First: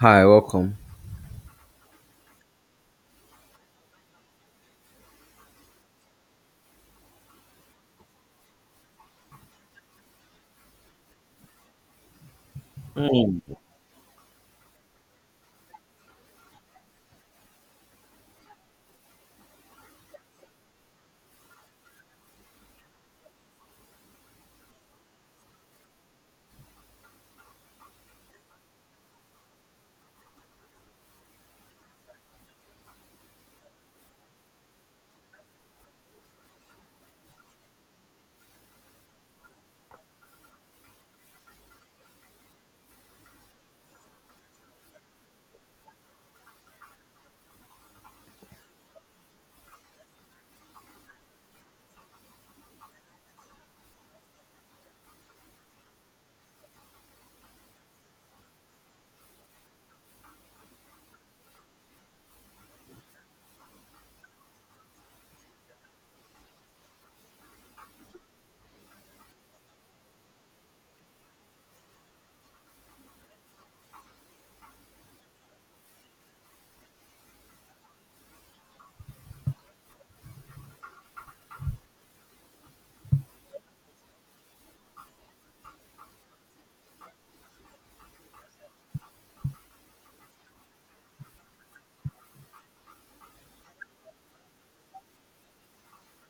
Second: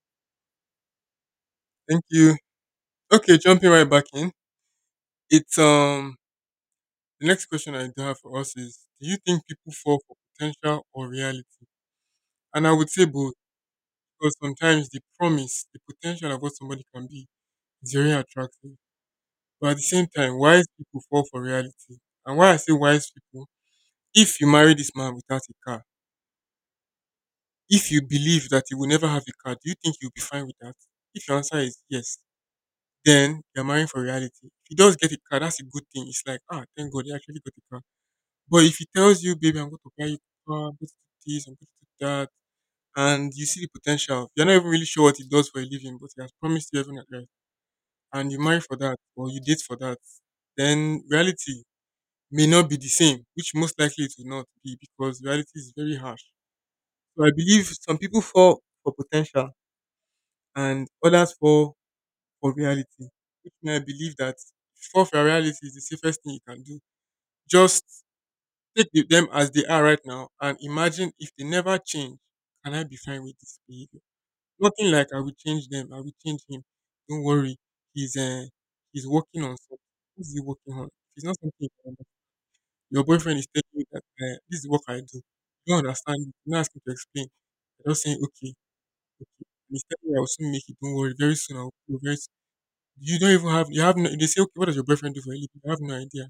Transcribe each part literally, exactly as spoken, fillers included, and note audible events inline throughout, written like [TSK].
Hi, welcome. Thank you. Okay, jumping right back in. It's um The next question I do have for us is do you think people fall for potential or reality? And I would say both Mm. because sometimes the promise, the potential of what somebody can be is very attractive. But at the same time, wise people fall for reality. And why I say wise people, if you marry this man without a car, if you believe that you will never have a car, do you think you'll be fine with that? If your answer is yes, then you're marrying for reality. If he does get a car, that's a good thing. It's like, ah, thank God he actually got a car. But if he tells you, "Baby, I'm going to buy you car, I'm going to do this, I'm going to do that," and you see the potential, you're not even really sure what he does for a living, but he has promised you heaven and earth, and you marry for that or you date for that, then reality may not be the same, which most likely it will not be because reality is very harsh. So I believe some people fall for potential and others fall for reality. Which may I believe that if you fall for reality is the safest thing you can do. Just take the- them as they are right now, and imagine if they never change, can I be fine with this behavior? Nothing like I will change them, I will change him. Don't worry. He's uh, he's working on something. What's he working on? It's not something you can understand. Your boyfriend is telling you that uh, this is what I do. You don't understand it. You're not asking to explain. You're just saying, okay, okay. And he's telling you I'll soon make it, don't worry, very soon I'll do very soon. You don't even have, you have no, they say, okay, what does your boyfriend do for a living? You have no idea.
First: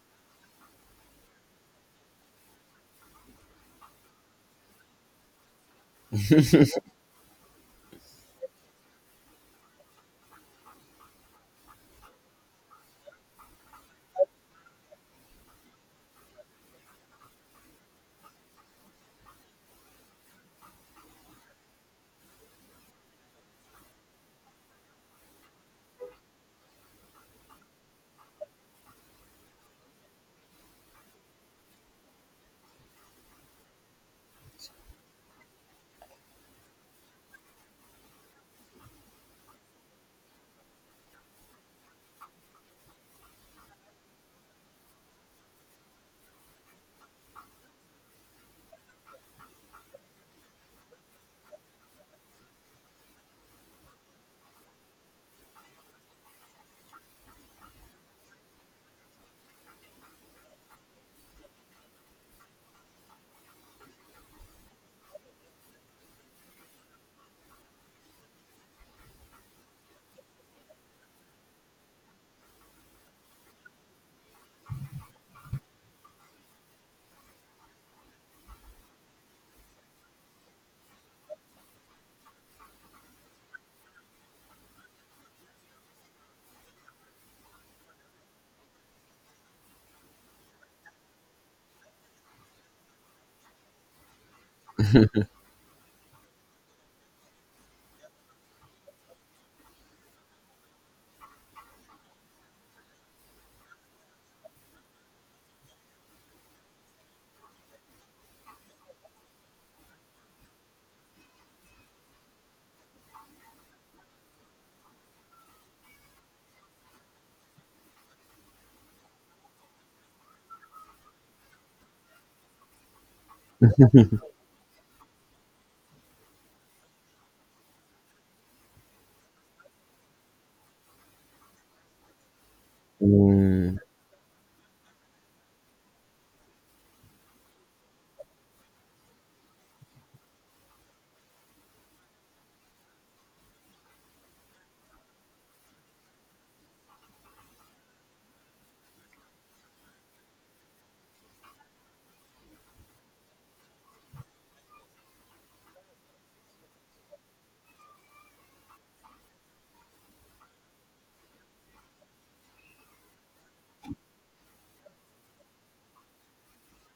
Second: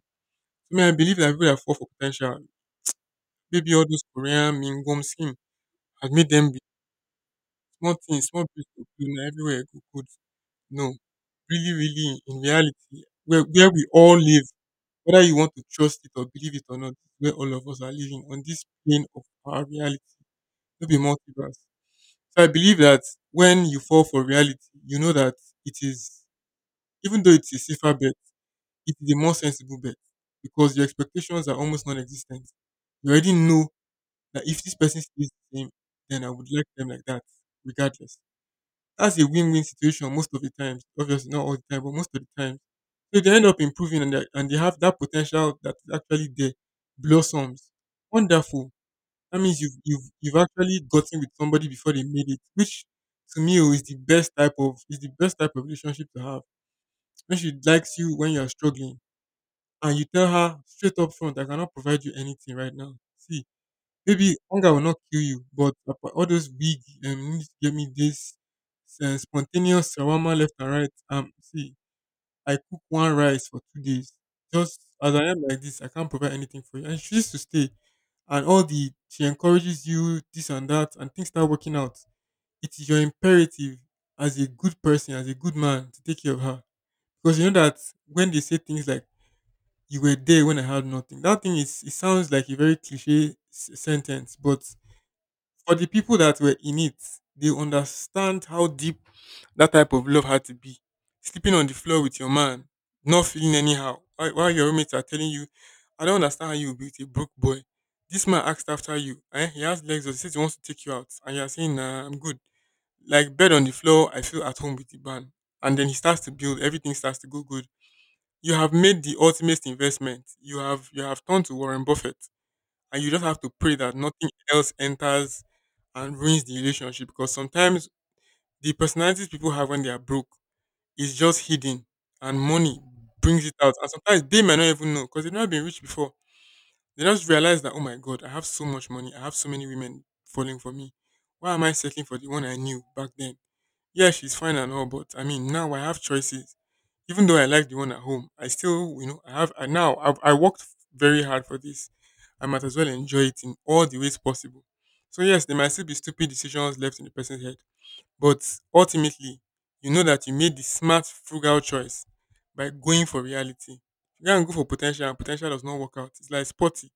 I mean I believe that people that fall for potential maybe all those Korean mingums, and made them be small things, small place to clean na everywhere go good. No, really, really, in reality, where where we all live, whether you want to trust it or believe it or not, where all of us are living on this plane of our reality, no be multiverse. So I believe that when you fall for reality, you know that it is, even though it's a safer bet, it is a more sensible bet because your expectations are almost non-existent. You already know that if this person stays the same, then I would like them like that, regardless. That's a win-win situation most of the times. Obviously, not all the time, but most of the times. So they end up improving and they, and they have that potential that is actually there, blossoms. Wonderful. That means you've you've you've actually gotten with somebody before they made it, which to me oh, is the best type of is the best type of relationship to have. When she likes you when you are struggling, and you tell her straight up front, I cannot provide you anything right now. See, maybe hunger will not kill you, but apa- all those big um, you need to get me this uh, spontaneous shawarma left and right. Um, see, I cook one rice for two days. Just as I am like this, I can't provide anything for you. And she used to stay, and all the she encourages you this and that, and things start working out. It is your imperative as a good person, as a good man, to take care of her because you know that when they say things like "you were there when I had nothing," that thing is it sounds like a very cliche s- sentence, but for the people that were in it, they understand how deep that type of love had to be. Sleeping on the floor with your man, not feeling anyhow, whi- while your roommates are telling you, I don't understand how you will be with a broke boy. This man asked after you. Eh? He has legs, or he says he wants to take you out. And you're saying, nah, I'm good. Like, bed on the floor, I feel at home with the man. And then he starts to build, everything starts to go good. You have made the ultimate investment. You have you have turned to Warren Buffett, and you just have to pray that nothing else enters and ruins the relationship because sometimes the personalities people have when they are broke is just hidden, and money brings it out, Mm, and sometimes they may not even know because they've not been rich before. They just realize that, oh my God, I have so much money. I have so many women falling for me. Why am I settling for the one I knew back then? Yeah, she's fine and all, but I mean, now I have choices. Even though I like the one at home, I still, you know, I have, I now, I've, I worked very hard for this. I might as well enjoy it in all the ways possible. So, yes, there might still be stupid decisions left in the person's head, but ultimately, you know that you made the smart, frugal choice by going for reality. You can go for potential, and potential does not work out. It's like sporty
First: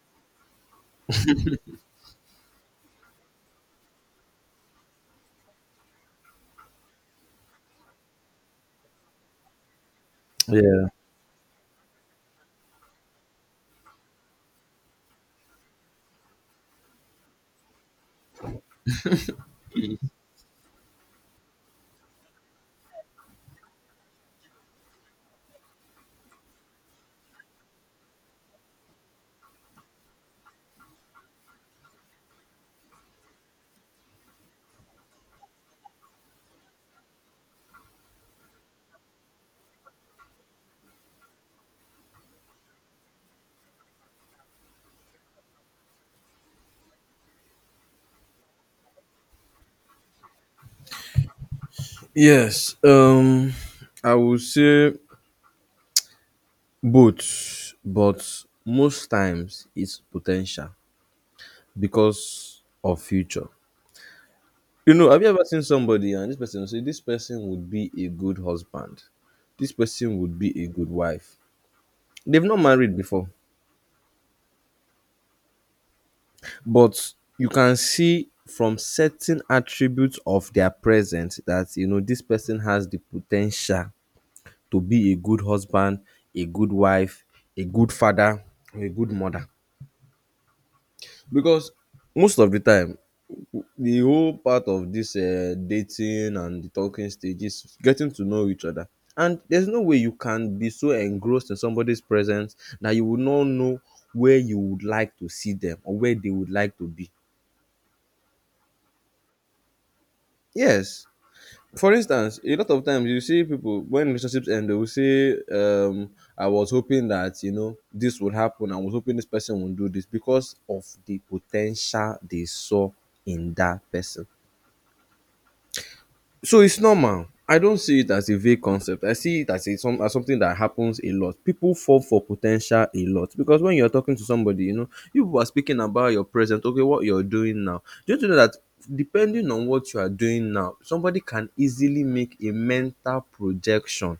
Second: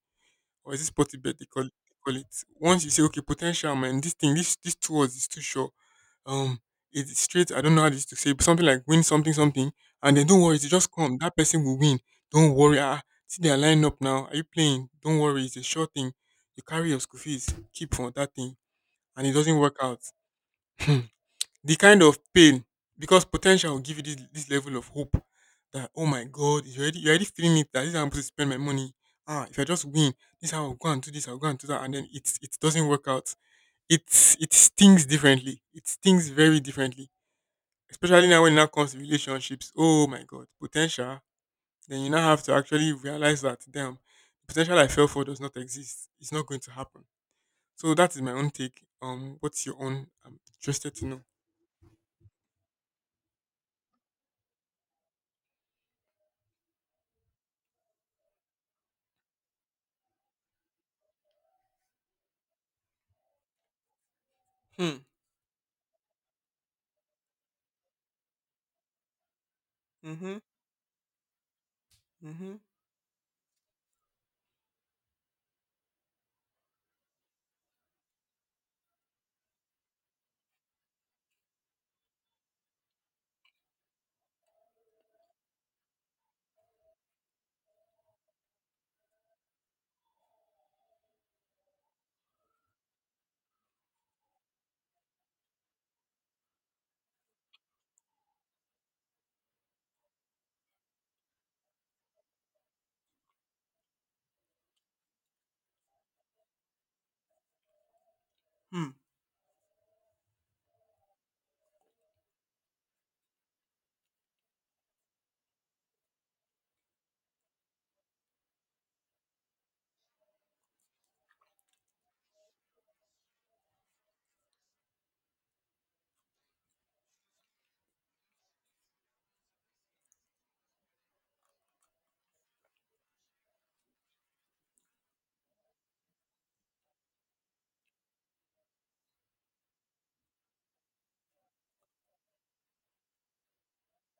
or is it spotty bed they call it, they call it. Once you say, okay, potential man, this thing, this this two words is too short. Um, it's straight. I don't know how this to say, but something like win something something, and then don't worry, it will yeah. just come. That person will win. Don't worry. Ah, see they are lining up now. Are you playing? Don't worry, it's a short thing. You carry your school fees, keep on that thing, and it doesn't work out. [LAUGHS] The kind of pain, because potential will give you this, this level of hope that oh my God, you're already, you're already feeling it that this is how I'm supposed to spend my money. Ah, if I just win, this is how I'll go and do this, I'll go and do that, and then it's it doesn't work out. It's it stings differently, it stings very differently, especially now when it now comes to relationships. Oh my God, potential. Then you now have to actually realize that damn, the potential I fell for does not exist. It's not going to happen. So that is my own take. Um what's your own? I'm interested to know. Yes. Um, I would say both, but most times it's potential because of future. You Hmm. know, have you ever seen somebody and this person say this person would be a good husband, this person Mm-hmm. would be a good wife. They've Mm-hmm. not married before, but you can see from certain attributes of their present that you know this person has the potential to be a good husband, a good wife, a good father, or a good mother. Because most of the time, w- the whole part of this uh, dating and the talking stage is getting to know each other. And there's no way you can be so engrossed in somebody's presence that you will not know where you would like to see them or where they would like to be. Hmm. Yes, for instance, a lot of times you see people when relationships end they will say um I was hoping that, you know, this would happen. I was hoping this person would do this because of the potential they saw in that person. So it's normal. I don't see it as a vague concept. I see it as a some as something that happens a lot. People fall for potential a lot because when you're talking to somebody, you know, you people are speaking about your present, okay, what you're doing now. Do you know that depending on what you are doing now, somebody can easily make a mental projection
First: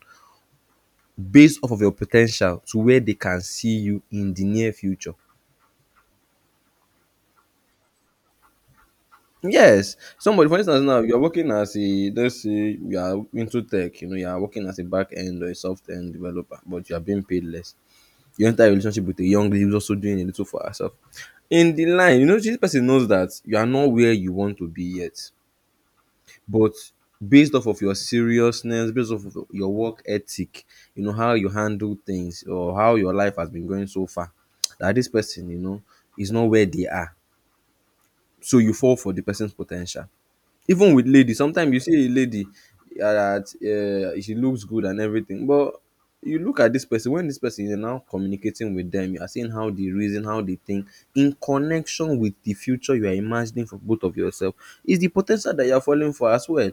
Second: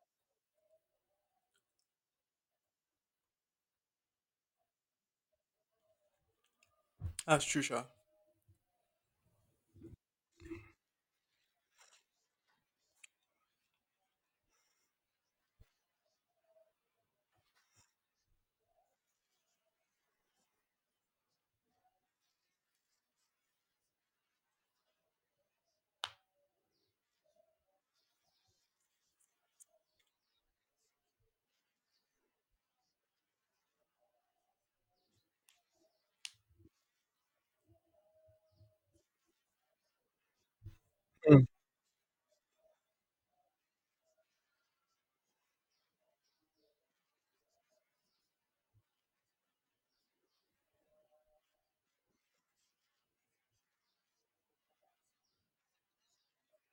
based off of your potential to where they can see you in the near future. That's true, Sha. Yes, somebody, for instance, now you're working as a, let's say you are into tech, you know, you are working as a back end or a soft end developer, but you are being paid less. You enter a relationship with a young lady who's also doing a little for herself. In the line, you know, this person knows that you are not where you want to be yet, but based off of your seriousness, based off of your work ethic, you know, how you handle things or how your life has been going so far, that this person, you know, is not where they are. So you fall for the person's potential. Even with lady, Hmm. sometimes you see a lady uh, that, uh, she looks good and everything, but you look at this person when this person is now communicating with them, you are seeing how they reason, how they think in connection with the future you are imagining for both of yourself is the potential that you are falling for as well.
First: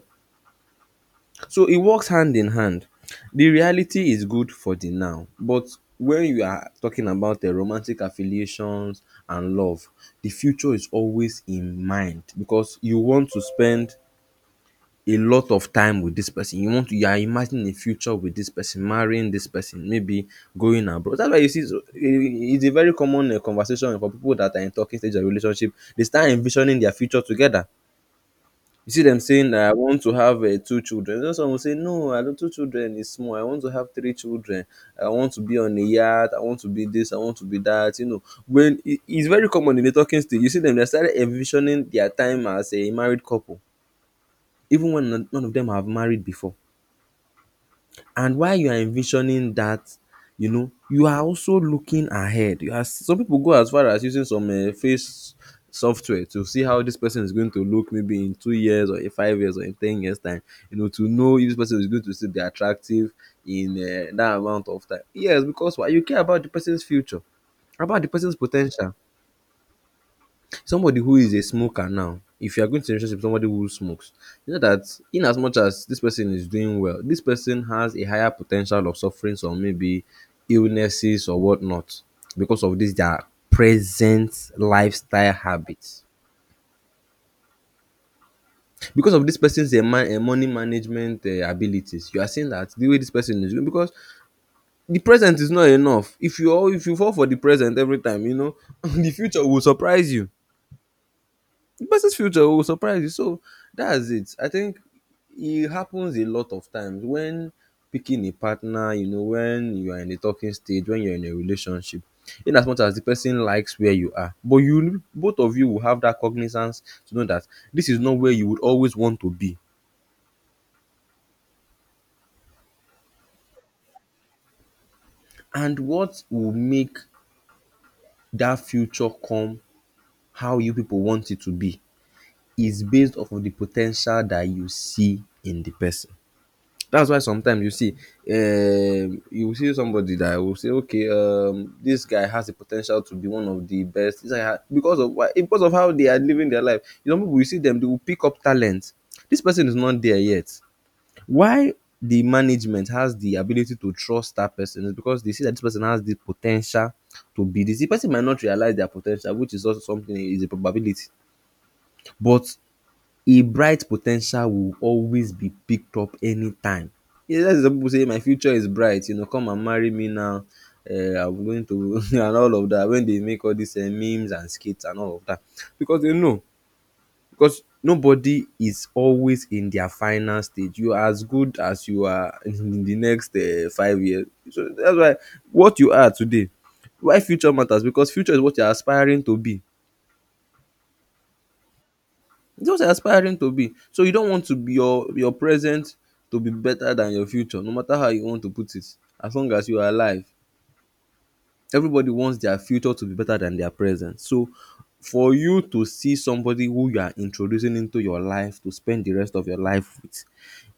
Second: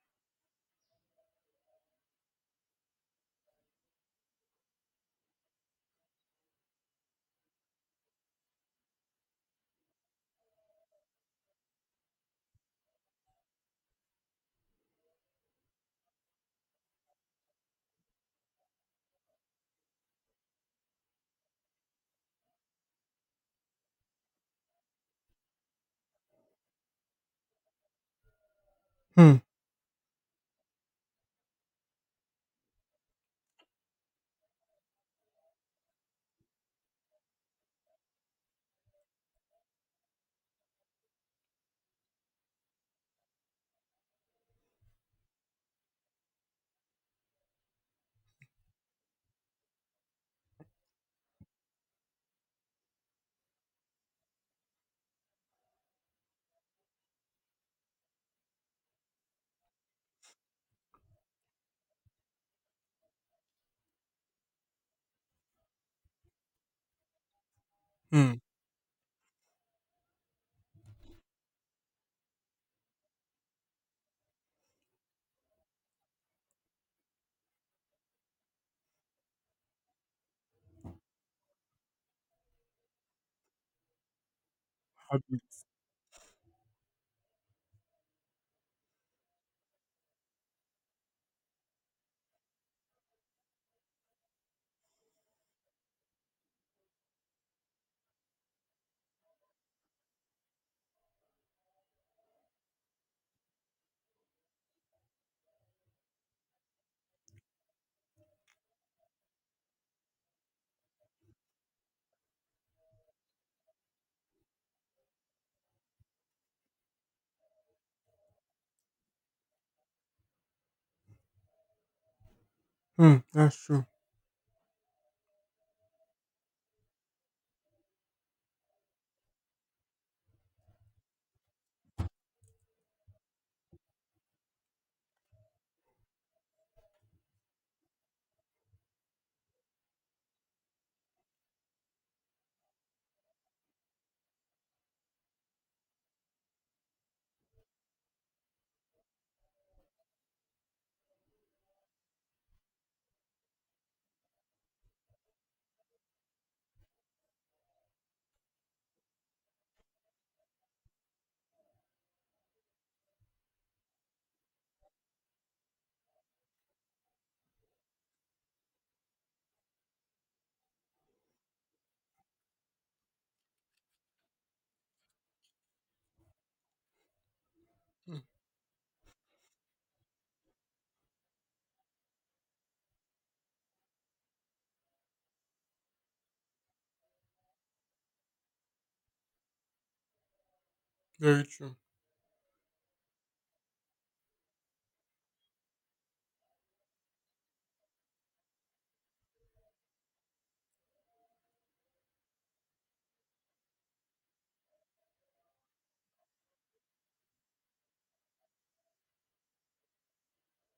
So it works hand in hand. The reality is good for the now, but when you are talking about the romantic affiliations and love, the future is always in mind because you want to spend a lot of time with this person. You want to, you are imagining a future with this person, marrying this person, maybe going abroad. That's why you see, so i- i- it's a very common um conversation for people that are in talking stage of relationship. They start envisioning their future together. You see them Hmm. saying, I want to have um two children. You know, some will say, no, I don't, two children is small, I want to have three children. I want to be on a yacht, I want to be this, I want to be that. You know, when it, it's very common in the talking stage, you see them, they started envisioning their time as a married couple, even when none none of them have married before. And while you are envisioning that, you know, you are also looking ahead. You are, some people go as far as using some um face software to see how this person is going to look maybe in two years or in five years or in ten years time. You know, to know if this person is going to still be attractive in um that amount of time. Yes, because why, you care about the person's future, about the Hmm. person's potential. Somebody who is a smoker now, if you are going to a relationship with somebody who smokes, you know that in as much as this person is doing well, this person has a higher potential of suffering some maybe illnesses or whatnot because of this their present lifestyle Habit. habits. Because of this person's eh, man, eh, money management uh, abilities, you are seeing that the way this person is doing, because the present is not enough. If you all, if you fall for the present every time, you know [LAUGHS] the future will surprise you. The person's future will surprise you. So that's it. I think it happens a lot of times when picking a partner, you know, when you are in a talking stage, when you're in a relationship, in as much as the person likes where you are, but you, both of you will have that cognizance to know that this is not where you would always want to be. Hmm. That's true. And what will make that future come how you people want it to be is based off of the potential that you see in the person. That's why sometimes you see, um you will see somebody that will say, okay, um this guy has the potential to be one of the best. This guy ha- because of why? Because of how they are living their life, you know, people, you see them, they will pick up talent. This person is not there yet. Why? The management has the ability to trust that person is because they see that this person has the potential to be this. The person might not realize their potential, which is also something, is a probability, but e bright po ten tial will always be picked up anytime. E get some pipu sey my future is bright, you know, come and marry me now, um I'm going to [LAUGHS] and all of dat. When dey make all dis um memes and skits and all of dat, because dey know, because Hmm. nobody is always in their final stage. You are as good as you are [LAUGHS] in the next um five years. So dats why what you are today, why future matters, because future is what you are aspiring to be. Very true. Just aspiring to be. So you don't want to be your your present to be better than your future, no matter how you want to put it. As long as you are alive, everybody wants their future to be better than their present. So for you to see somebody who you are introducing into your life to spend the rest of your life with,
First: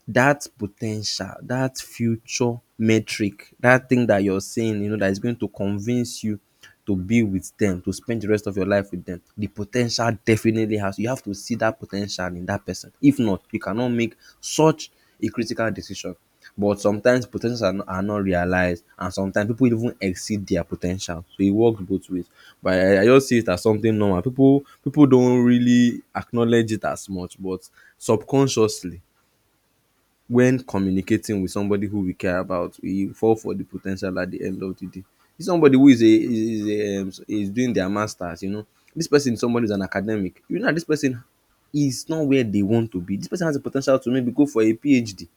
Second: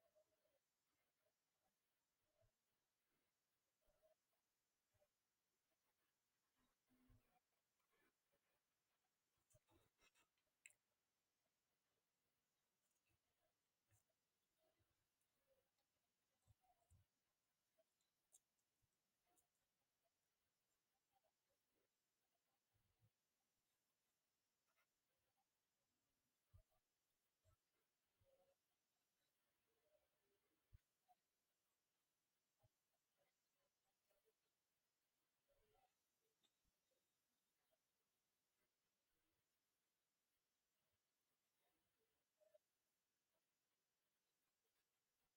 that potential, that future metric, that thing that you're saying, you know, that is going to convince you to be with them, to spend the rest of your life with them, the potential definitely has. You have to see that potential in that person. If not, you cannot make such a critical decision. But sometimes po are not, are not realized, and sometimes people even exceed their potential. So it works both ways. But I, I just see it as something normal. People people don't really acknowledge it as much, but subconsciously when communicating with somebody who we care about, we fall for the potential at the end of the day. This somebody who is a is a um, is doing their masters, you know, this person, somebody is an academic. You know that this person is not where they want to be. This person has a potential to maybe go for a PhD.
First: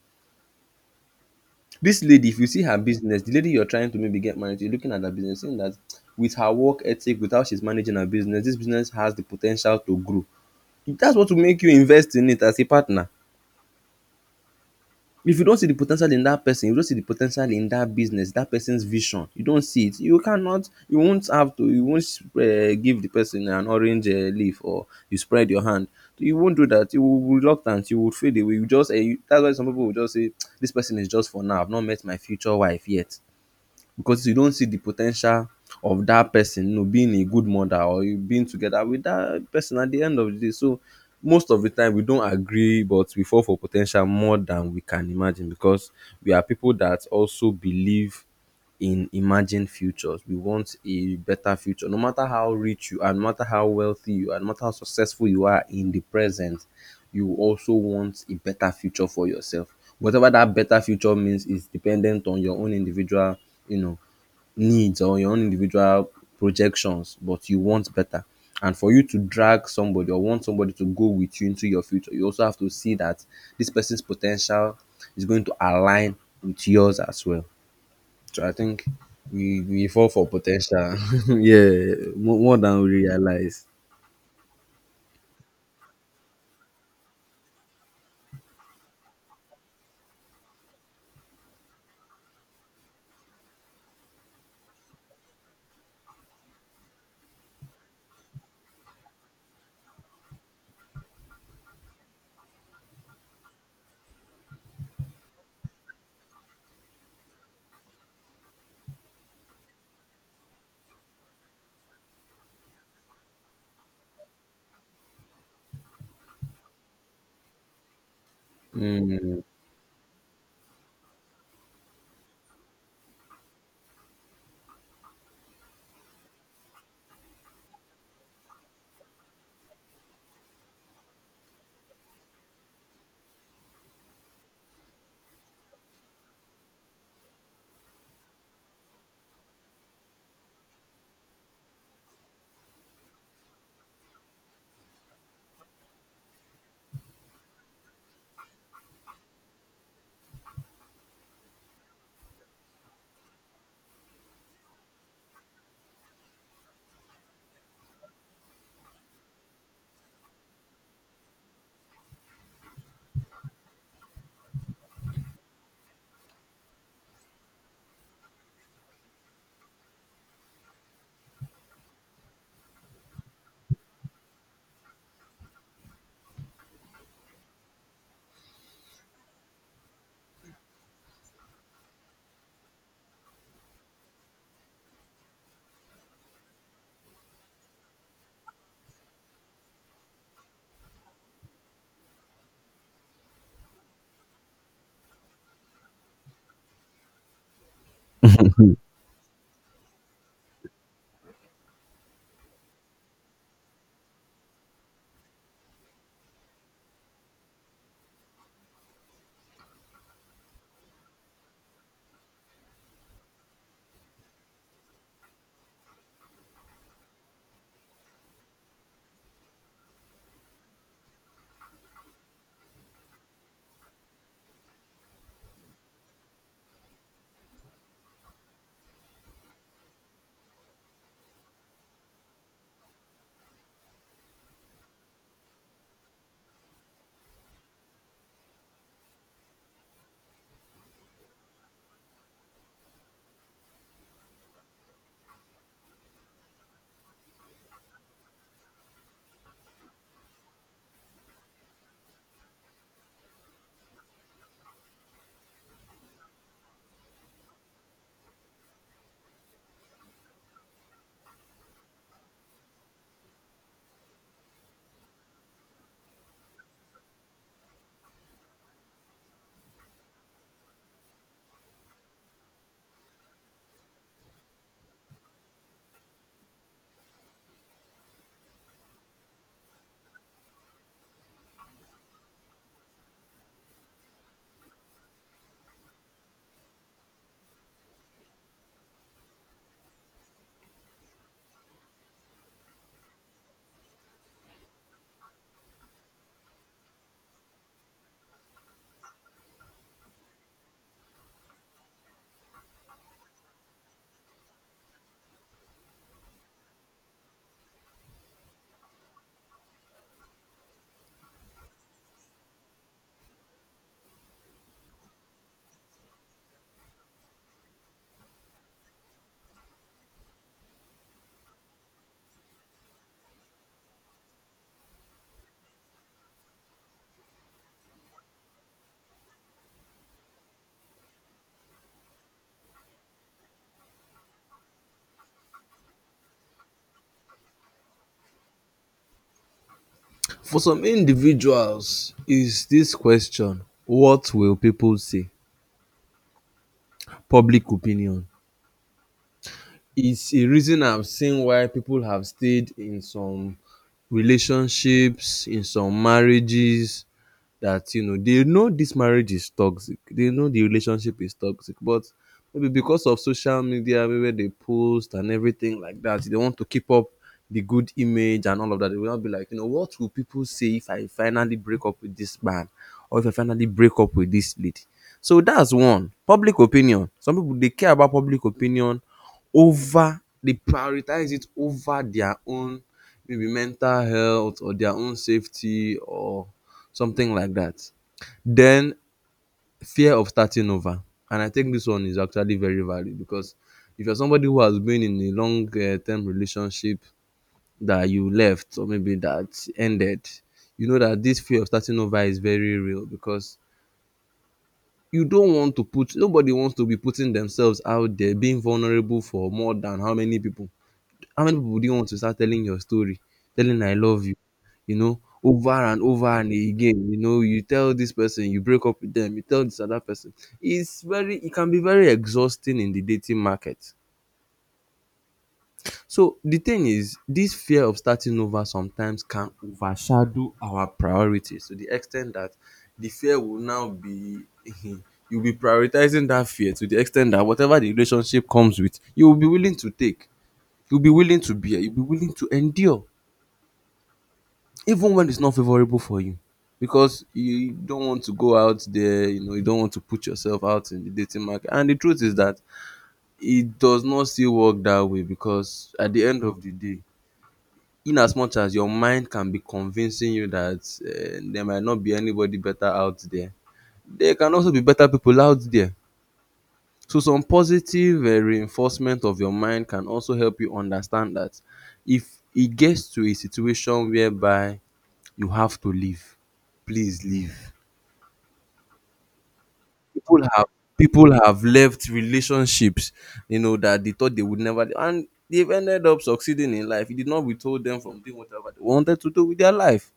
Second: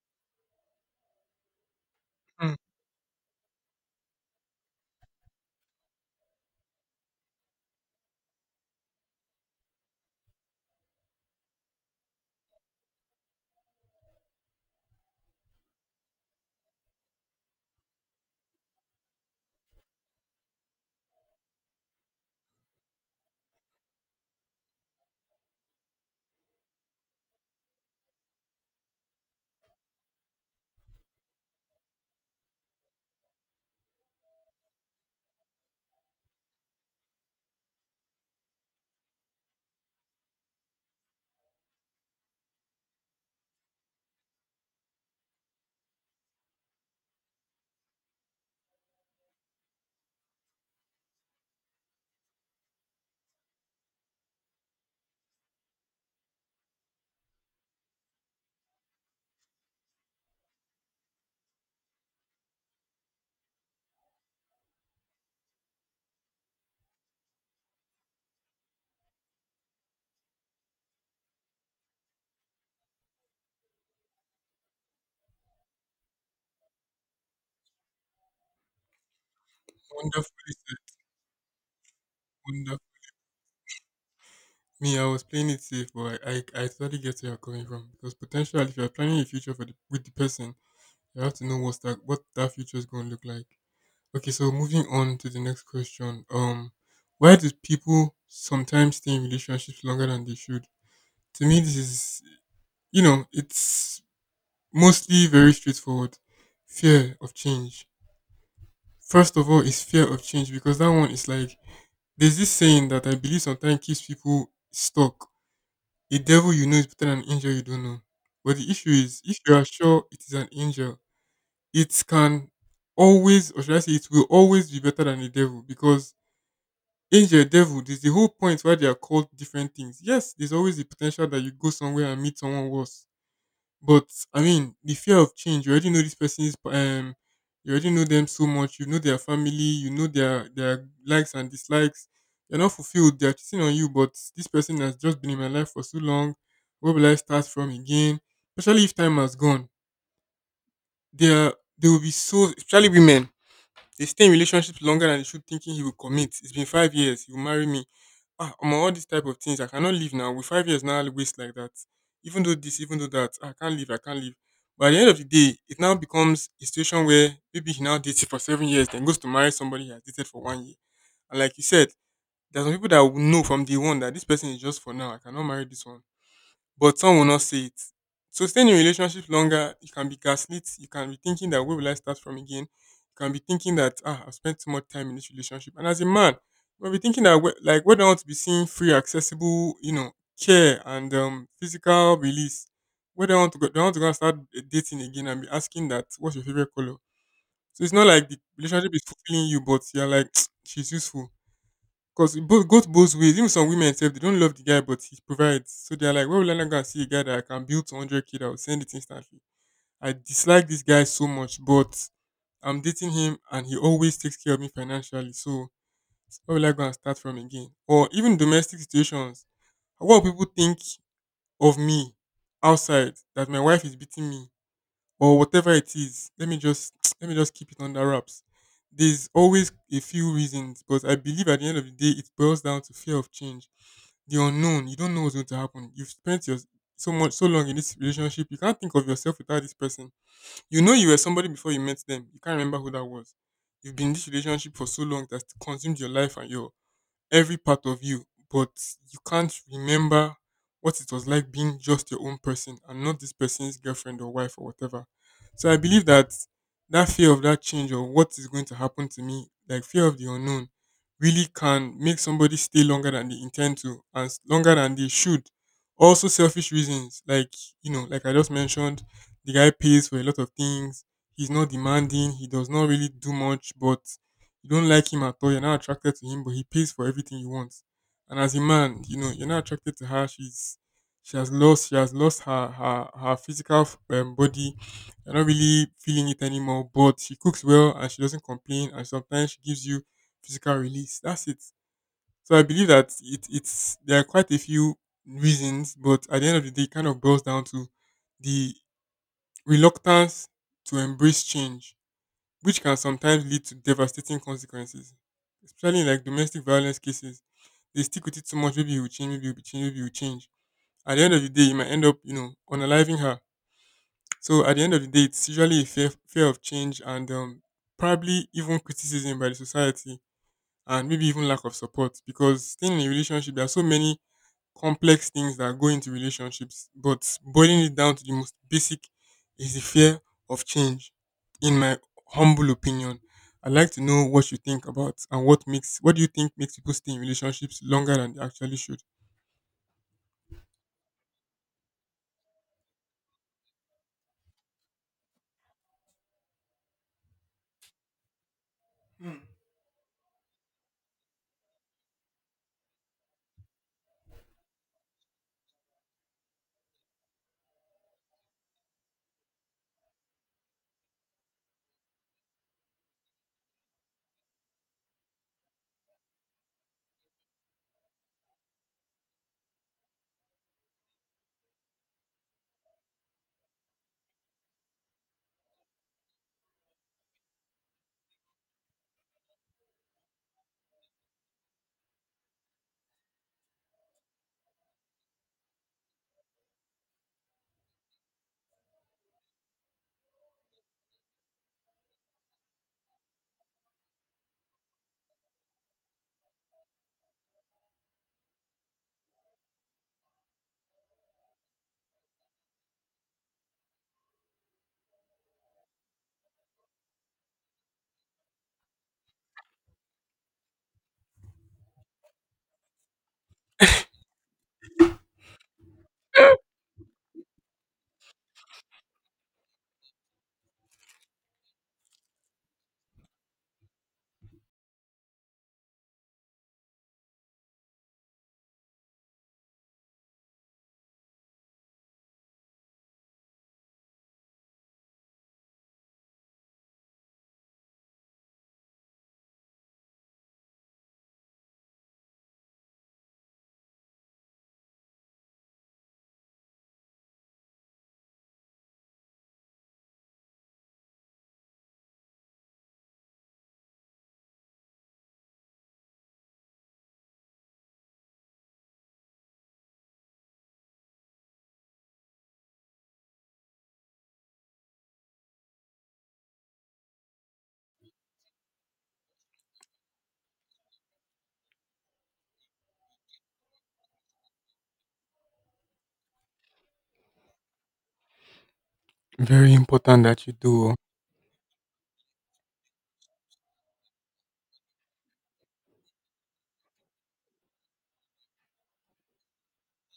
This lady, if you Hmm. see her business, the lady you're trying to maybe get married to, you're looking at her business, saying that with her work ethic, with how she's managing her business, this business has the potential to grow. That's what will make you invest in it as a partner. If you don see the po ten tial in dat person, you don see the po ten tial in dat business, dat person's vision, you don see it, you cannot, you won't have to, you won't um give the person an orange um leaf or you spread your hand. You won't do dat. You will be reluctant, you will fade away, you just um dats why some people will just say dis person is just for now, I've not met my future wife yet. Because you don't see the potential of that person, you know, being a good mother or you being together with that person at the end of the day. So most of the time we don't agree, but we fall for potential more than we can imagine, because we are people that also believe in imagined futures. We want a better future. No matter how rich you are, no matter how wealthy you are, no matter how successful you are in the present, you also want a better future for yourself. Whatever that better future means is dependent on your own individual, you know, needs or your own individual projections, but you want better. And for you to drag somebody or want somebody to go with you into your future, you also have to see that this person's potential is going to align with yours as well. So I think we we fall for Wonderfully said. potential, [LAUGHS] yeah, more, more Wonderful. than we realize. Me, I was playing it safe, but I, I, I totally get where you're coming from because potentially, if you're planning a future for the, with the person, you have to know what's that what that future is going to look like. Okay, so moving on to the next question. Um, why do people sometimes stay in relationships longer than they should? To me, this is you know it's mostly very straightforward. Fear of change. First of all, is fear of change because that one is like there's this saying that I believe sometimes keeps people stuck. A devil you know is better than an angel you don't know. But the issue is, if Mm. you are sure it is an angel, it can always, or should I say, it will always be better than a devil because angel, devil, there's the whole point why they are called different things. Yes, there's always the potential that you go somewhere and meet someone worse. But I mean, the fear of change. You already know this person's. Um, you already know them so much. You know their family. You know their their likes and dislikes. They're not fulfilled. They're cheating on you. But this person has just been in my life for so long. Where will I start from again? Especially if time has gone. They are. They will be so. Especially women, they stay in relationships longer than they should, thinking he will commit. It's been five years. He will marry me. Ah, omo, all these type of things. I cannot live now. With five years now, I'll waste like that. Even though this, even though that, I can't live. I can't live. But at the end of the day, it now becomes a situation where maybe he now dates for seven years, then goes to marry somebody he has dated for one year. And like you said, there's some people that will know from day one that this person is just for now. I cannot marry this one, but some will not see it. So staying in relationships longer, you can be gaslit. You can be thinking that where will I start from again? You can be thinking that ah, I've spent too much time in this relationship. And as a man, you might be thinking that we- like, do I want to be seeing free, accessible, you know, care and um, physical release. Where do I want to go? Do I want to go and start dating again and be asking that what's your favorite color? So it's not like the relationship is fulfilling you, but you're like [TSK] she's useful because it both goes both ways. Even some women say they don't love the guy, but he provides. So they're like, why will I not go and see a guy that I can build 100k k that will send it instantly? I dislike this guy so much, but I'm dating him and he always takes care of me financially. So why will I go and start from again? Or even domestic situations. What will people think of me outside that my wife is beating me? Or whatever it is, let me just [TSK] let me just keep it under wraps. There's always a few reasons, but I believe at the end of the day it boils down to fear of change, the unknown. You don't know what's going to happen. You've spent your so much so long in this relationship, you can't think of yourself without this person. You know, you were somebody before you met them, you can't remember who that was. You've been in this relationship for so long that consumed your life and your every part of you, but you can't remember what it was like being just your own person and not this person's girlfriend or wife or whatever. So I believe that that fear of that change or what is going to happen to me, like fear of the unknown, really can make somebody stay longer than they intend to and s- longer than they should. Also, selfish reasons, like, you know, like I just mentioned, the guy pays for a lot of things. He's not demanding. He does not really do much, but you don't like him at all. You're not attracted to him, but he pays for everything you want. And as a man, you know you're not attracted to her. She's she has lost she has lost her her her physical um, body. You're not really feeling it anymore. But she cooks well and she doesn't complain. And sometimes she gives you physical release. That's it. So I believe that it it's there are quite a few reasons, but at the end of the day, it kind of boils down to the reluctance to embrace change, which can sometimes lead to devastating consequences, especially in like domestic violence cases. They stick with it too much. Maybe he will change, maybe he will change, maybe he will change. At the end of the day, you might end up, you know, unaliving her. So at the end of the day, it's usually a fear, fear of change and um, probably even criticism by the society and maybe even lack of support, because staying in a relationship, there are so many complex things that go into relationships, but boiling it down to the most basic is the fear of change, in my humble opinion. I'd like to know what you think about and what makes what do you think makes people stay in relationships longer than they actually should? For some individuals, is this question, what will people say? Public opinion. It's a reason I've seen why people have stayed in some relationships, in some marriages, that you know they know this marriage is toxic, they know the relationship is toxic, but maybe because of social media, maybe where they post and everything like that, they want to keep up the good image and all of that. They will not be like, you know, what will people say if I finally break up with this man or if I finally break up with this lady? So that's one: public opinion. Some people, they care about public opinion over. They prioritize it over their own maybe mental health or their own safety or something like that. Then fear of starting over, and I think this one is actually very valid because if you're somebody who has been in a long uh, term relationship that you left or maybe that ended, you know that this fear of starting over is very real because you don't want to put, nobody wants to be putting themselves out there being vulnerable for more than how many people. How many people do you want to start telling your story? Telling I love you, you know, over and over and again. You know, you tell this person, you break up with them, you tell this other person. It's very, it can be very exhausting in the dating market. So the thing is, this fear of starting over sometimes can overshadow our priorities to the extent that the fear will now be [LAUGHS] you'll be prioritizing that fear to the extent that whatever the relationship comes with, you'll be willing to take, you'll be willing to bear, you'll be willing to endure, even when it's not favorable for you, because you don't want to go out there, you know, you don't want to put yourself out in the dating market. And the truth is that it does not still work that way, because at the end of the day, in as much as your mind can be convincing you that uh, there might not be anybody better out there, there can also be better people out there. So some positive uh, reinforcement of your mind can also help you understand that if it gets to a situation whereby you have to leave, please leave. Very important People that you have, do. Oh. people have left relationships, you know, that they thought they would never, and they've ended up succeeding in life. It did not withhold them from doing whatever they wanted to do with their life.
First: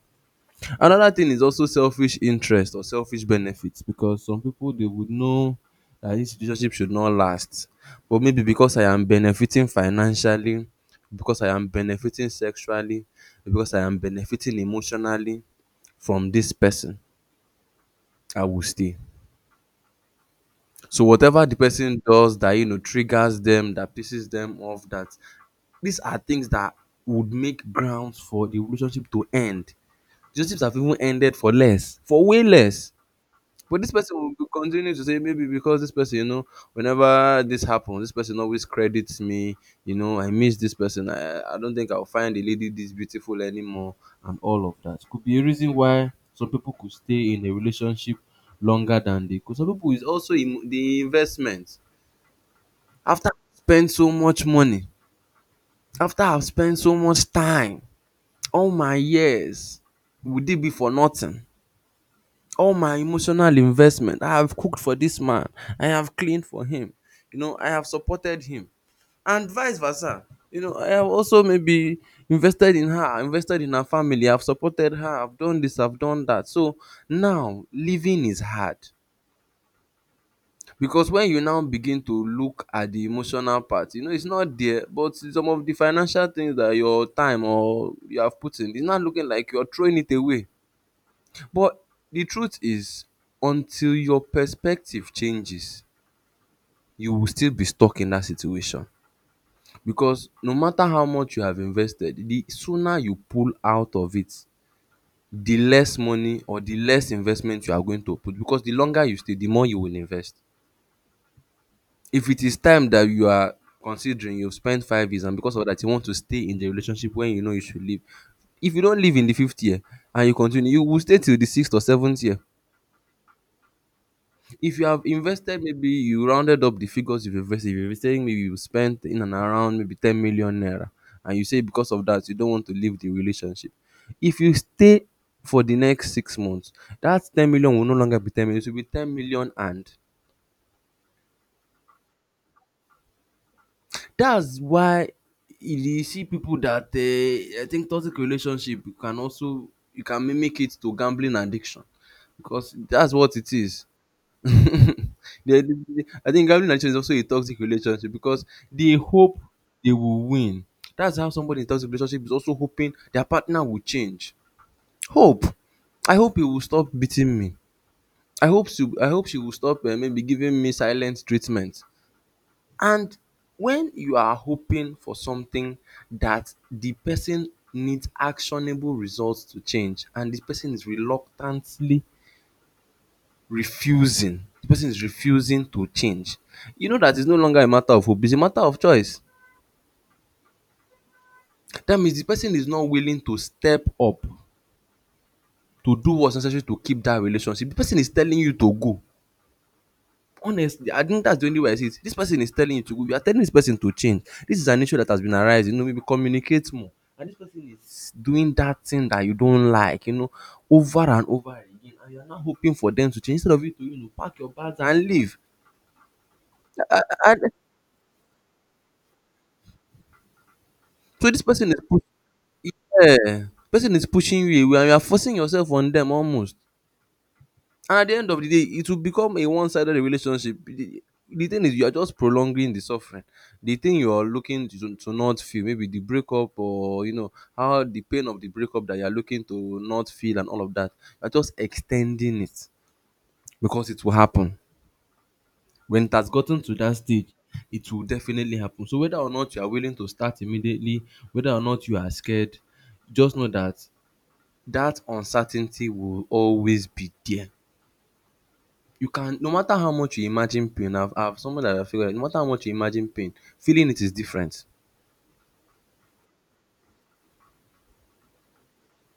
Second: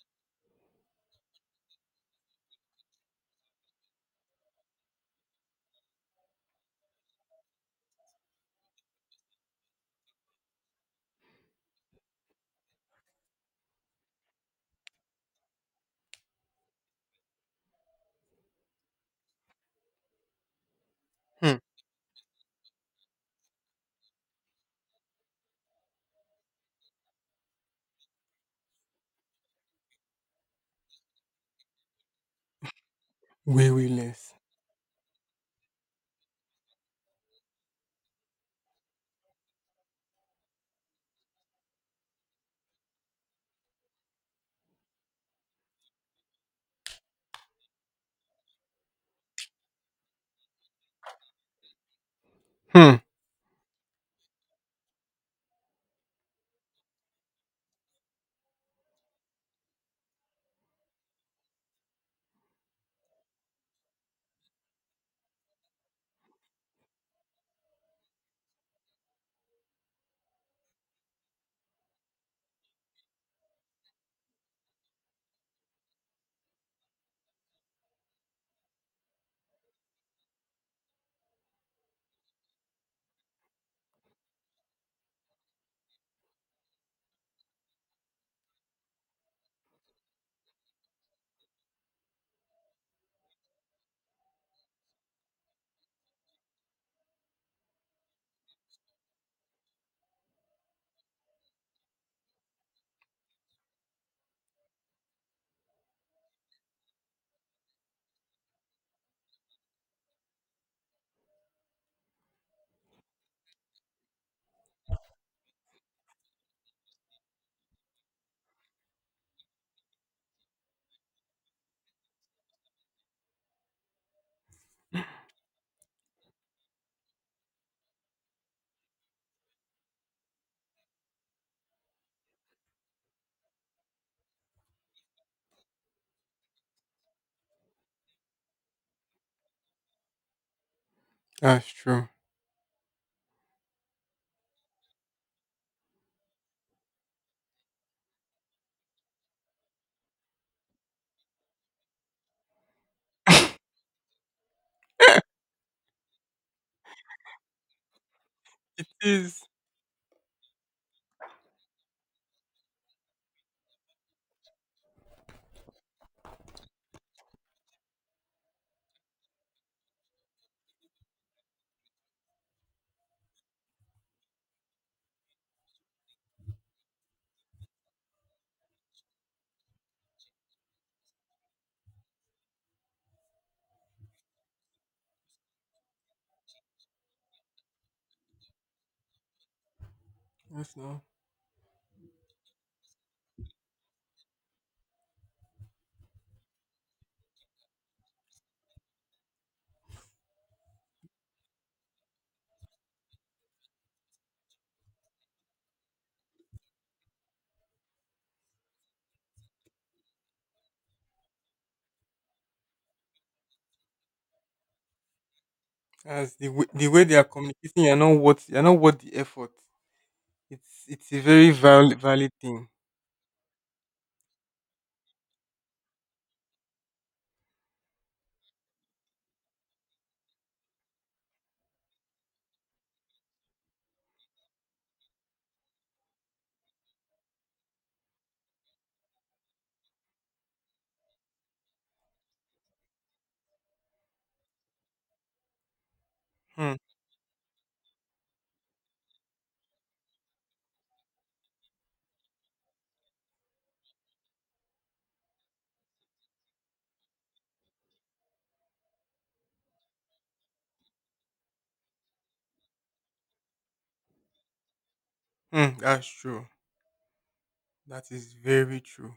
Another thing is also selfish interest or selfish benefits, because some people, they would know that this relationship should not last. But maybe because I am benefiting financially, because I am benefiting sexually, because I am benefiting emotionally from this person, I will stay. So whatever the Hmm. person does that you know triggers them, that pisses them off, that, these are things that would make grounds for the relationship to end. Relationships have even ended for less, for way less. Way, But way this person will less. be continuing to say maybe because this person, you know, whenever this happens, this person always credits me. You know, I miss this person. I I don't think I'll find a lady this beautiful anymore, and all of that could be a reason why some people could stay in a relationship longer than they could. Some people is also em- the investment. Hmm. After I spend so much money, after I've spent so much time, all my years, would it be for nothing? All my emotional investment, I have cooked for this man, I have cleaned for him, you know, I have supported him, and vice versa. You know, I have also maybe invested in her, invested in her family, I've supported her, I've done this, I've done that. So now living is hard, because when you now begin to look at the emotional part, you know it's not there, but some of the financial things that your time or you have put in, it's not looking like you're throwing it away. But the truth is, until your perspective changes, you will still be stuck in that situation. Because no matter how much you have invested, the sooner you pull out of it, the less money or the less investment you are going to put. Because the longer you stay, the more you will invest. If it is time that you are considering, you've spent five years, and because of that you want to stay in the relationship when you know you should leave, if you don't leave in the fifth year and you continue, you will stay till the sixth or seventh year. If you have invested, maybe you rounded up the figures you've invested, if you're saying maybe you spent in and around maybe ten million naira, and you say because of that you don't want to leave the relationship, if you stay for the next six months, that ten million will no longer be ten million, it will be ten million and, That's true. that's why you see people that uh, I think toxic relationship, you can also, you can mimic it to gambling addiction, because that's what it is. [LAUGHS] They- they- they- I think gambling addiction is also a toxic relationship because It they hope is. they will win. That's how somebody in toxic relationship is also hoping their partner will change. Hope. I hope he will stop beating me. I hope she, I hope she will stop uh, maybe giving me silent treatment. And when you are hoping for something that the person needs actionable results to change, and the person is reluctantly refusing, the person is refusing to change, you know that it's no longer a matter of hope, it's a matter of choice. Yes, no. That means the person is not willing to step up to do what's necessary to keep that relationship. The person is telling you to go. Honestly, I think that's the only way I see it. This person is telling you to go, you are telling this person to change, this is an issue that has been arising, you know, maybe communicate more, and this person is doing that thing that you don't like, you know, over and over again, and you're not hoping for them to change, instead of you to, you know, pack your bags and leave. As the way, I, the way I, they are I- communicating, you're not worth you're not worth the effort. It's it's a so this very person is valid pu- valid thing. yeah, person is pushing you away and you are forcing yourself on them almost, and at the end of the day it will become a one-sided relationship. The, the thing is, you are just prolonging the suffering. The thing you are looking to, to, not feel maybe the breakup, or you know how the pain of the breakup that you are looking to not feel and all of that, you're just extending it, because it will happen. When it has gotten to Hmm. that stage, it will definitely happen. So whether or not you are willing to start immediately, whether or not you are scared, just know that that uncertainty will always be there. You can, no matter how much you imagine pain, i've i've someone that I figured out, no matter how much you imagine pain, feeling it is different. Hmm. That's true. That is very true.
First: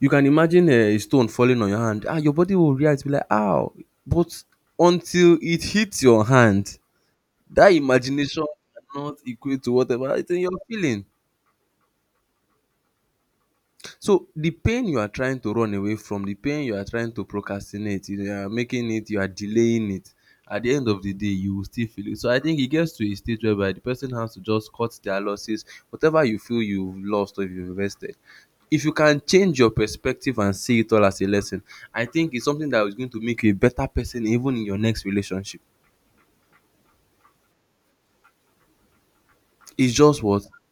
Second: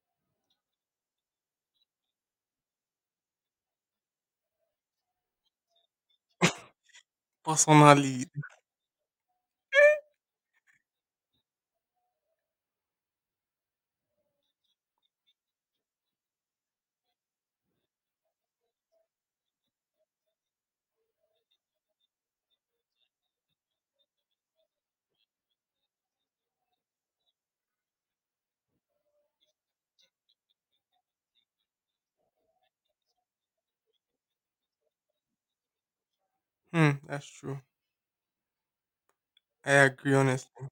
You can imagine a stone falling on your hand, ah, your body will react, be like ow, but until it hits your hand, that Personally, imagination cannot equate to whatever it's in your feeling. So the pain you are trying to run away from, the pain you are trying to procrastinate, you are making it, you are delaying it. At the end of the day, you will still feel it. So I think it gets to a stage whereby the person has to just cut their losses, whatever you feel you've lost or you've invested. If you can change your perspective and see it all as a lesson, I think it's something that is going to make you a better person even in your next relationship. hmm, that's true. I It's agree, just what, honestly.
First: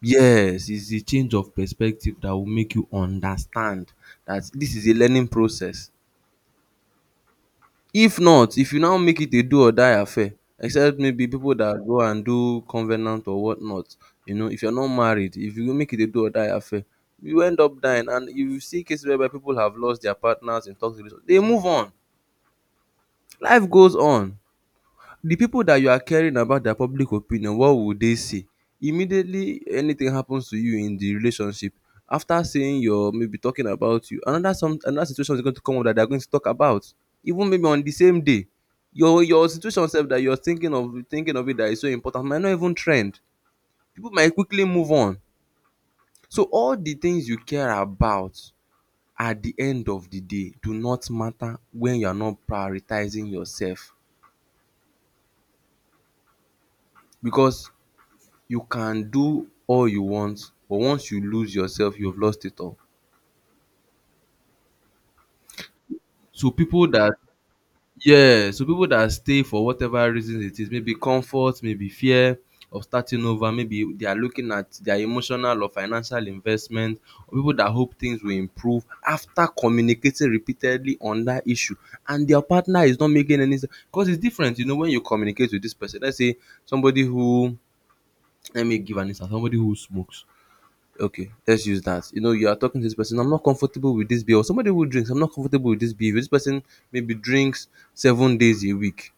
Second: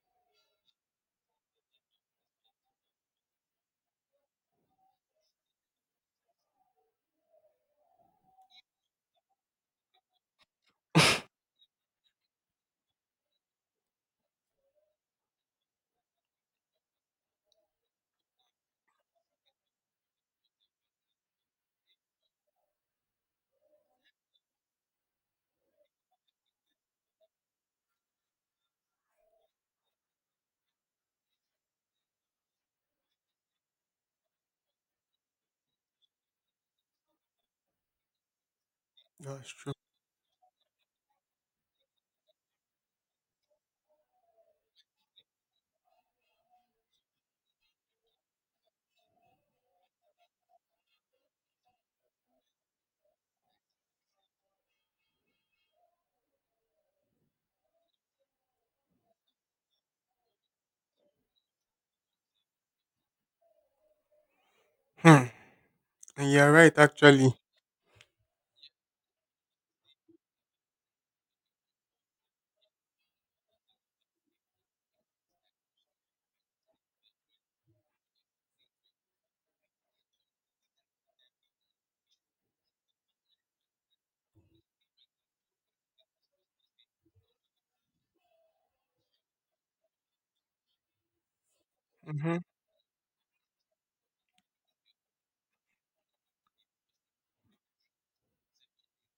yes, it's the change of perspective that will make you understand that this is a learning process. If not, if you now make it a do or die affair, except maybe people that go and do covenant or whatnot, you know, if you're not married, if you make it a do or die affair, you end up dying. And you see cases whereby people have lost their partners in toxic relationship, they move on. Life goes on. The people that you are caring about their public opinion, what would they say? Immediately anything happens to you in the relationship, after saying your maybe talking about you, another, some another situation is going to come up that they are going to talk about, even maybe on the same day. Your your That's true. situation sef that you are thinking of thinking of it, that is so important, might not even trend. People might quickly move on. So all the things you care about at the end of the day do not matter when you are not prioritizing yourself. Because you can do all you want, but once you lose yourself, you've lost it all. Hmm. And So you're right, people that actually. yeah, so people that stay for whatever reason it is, maybe comfort, maybe fear of starting over, maybe they are looking at their emotional or financial investment, or people that hope things will improve after communicating repeatedly on that issue and their partner is not making any sense. Because it's different, you know, when you communicate with this person. Let's say somebody who, let me give an instance, somebody who smokes. Okay, let's use that. You know, Hmm. you are talking to this person. I'm not comfortable with this beer. Or somebody who drinks. I'm not comfortable with this beer. This person maybe drinks seven days a week.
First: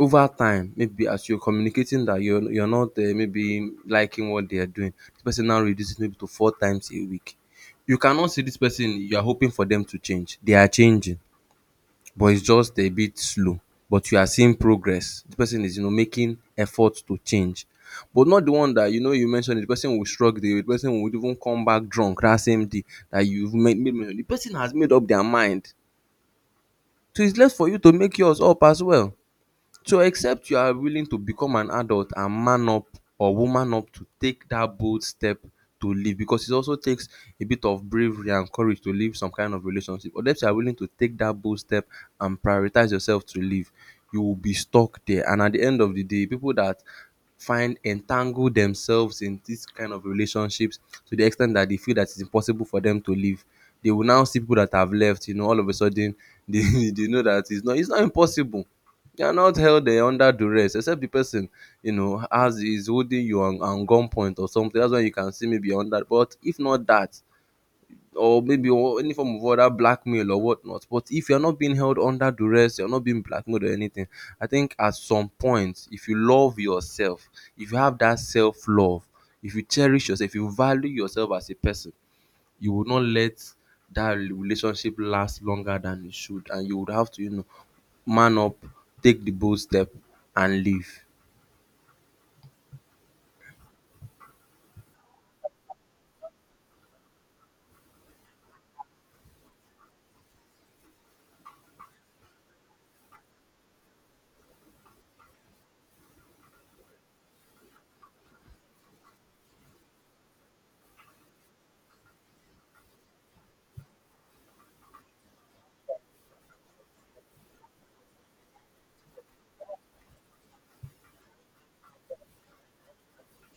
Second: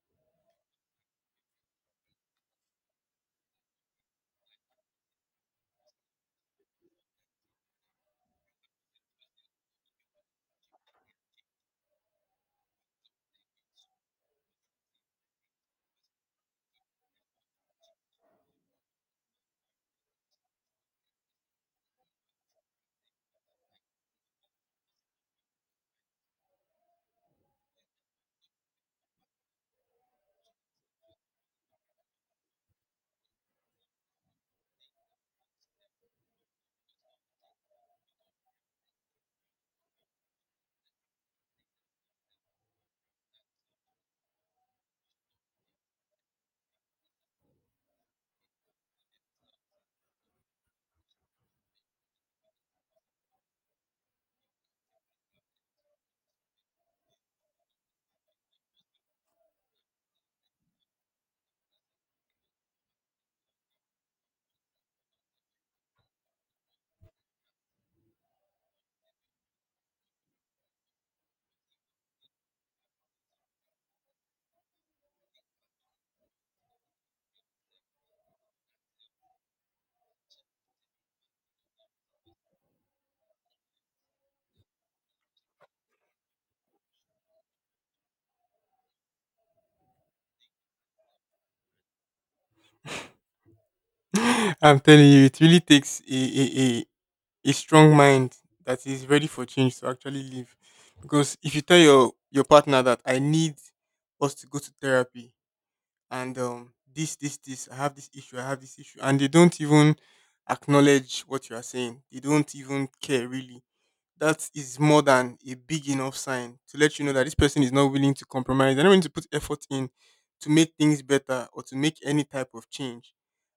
Over time, maybe as you're communicating that you're you're not uh, maybe liking what they are doing, this person now reduces maybe to four times a week. You cannot see this person. You are hoping for them to change. They are changing, but it's just a bit slow, but you are seeing progress. The person is, you know, making effort to change. But not the one that, you know, you mentioned, the person will shrug, the person would even come back drunk that same day that you've made made mention. The person has made up their mind. So it's left for you to make yours up as well. So except you are willing to become an adult and man up or woman up to take that bold step to live, because it also takes a bit of bravery and courage to leave some kind of relationship. Unless you are willing to take that bold step and prioritize yourself to live, you will be stuck there. And at the end of the day, people that find entangle themselves in this kind of relationships to the extent that they feel that it's impossible for them to live. They will now see people that have left, you know, all of a sudden they, [LAUGHS] they know that it's not it's not impossible. You are not held there under duress, except the person, you know, has is holding you on on gunpoint or something, that's when you can see, maybe under, but if not that, or maybe or any form of other blackmail or whatnot. But if you're not being held under duress, you're not being blackmailed or anything, I think at some point, if you love yourself, if you have that self love, if you cherish yourself, if you value yourself as a person, you would not let that relationship last longer than it should, and you would have to, you know, man up, take the bold step, and leave. [LAUGHS] I'm telling you, it really takes a, a, a, a strong mind that is ready for change to actually live. Because if you tell your, your partner that I need us to go to therapy and um, this, this, this, I have this issue, I have this issue, and they don't even acknowledge what you are saying, they don't even care really, that is more than a big enough sign to let you know that this person is not willing to compromise. They're not willing to put effort in to make things better or to make any type of change.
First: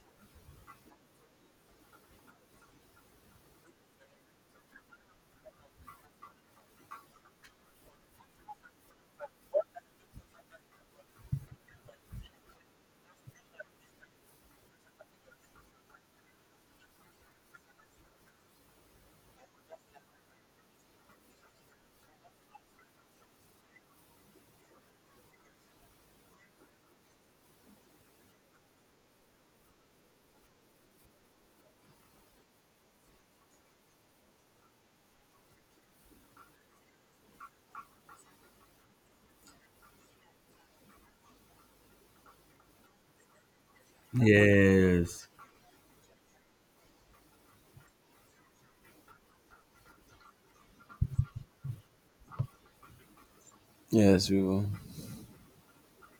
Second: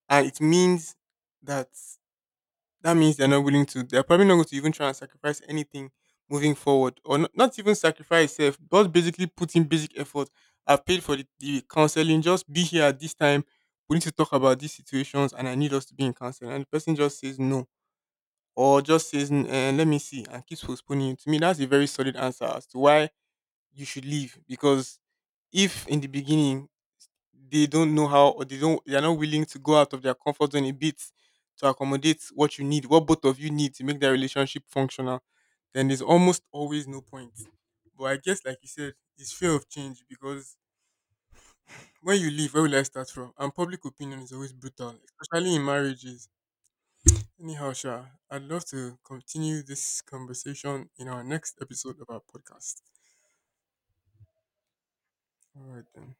And it means that that means they're not willing to. They're probably not going to even try and sacrifice anything moving forward, or not, not even sacrifice itself, but basically put in basic effort. I've paid for the, the counseling. Just be here at this time. We need to talk about these situations, and I need us to be in counseling. And the person just says no or just says, "N- eh, let me see," and keeps postponing it, to me, that's a very solid answer as to why you should leave. Because if in the beginning they don't know how, or they don't, they are not willing to go out of their comfort zone a bit to accommodate what you need, what both of you need to make their relationship functional, then there's almost always no point. But I guess, like you said, it's fear of change, because when you leave, where will I start from? And public opinion is always brutal, Yes. especially in marriages. Anyhow, Sha, I'd love to continue this conversation in our next episode of our podcast. Yes, we will. All right, then.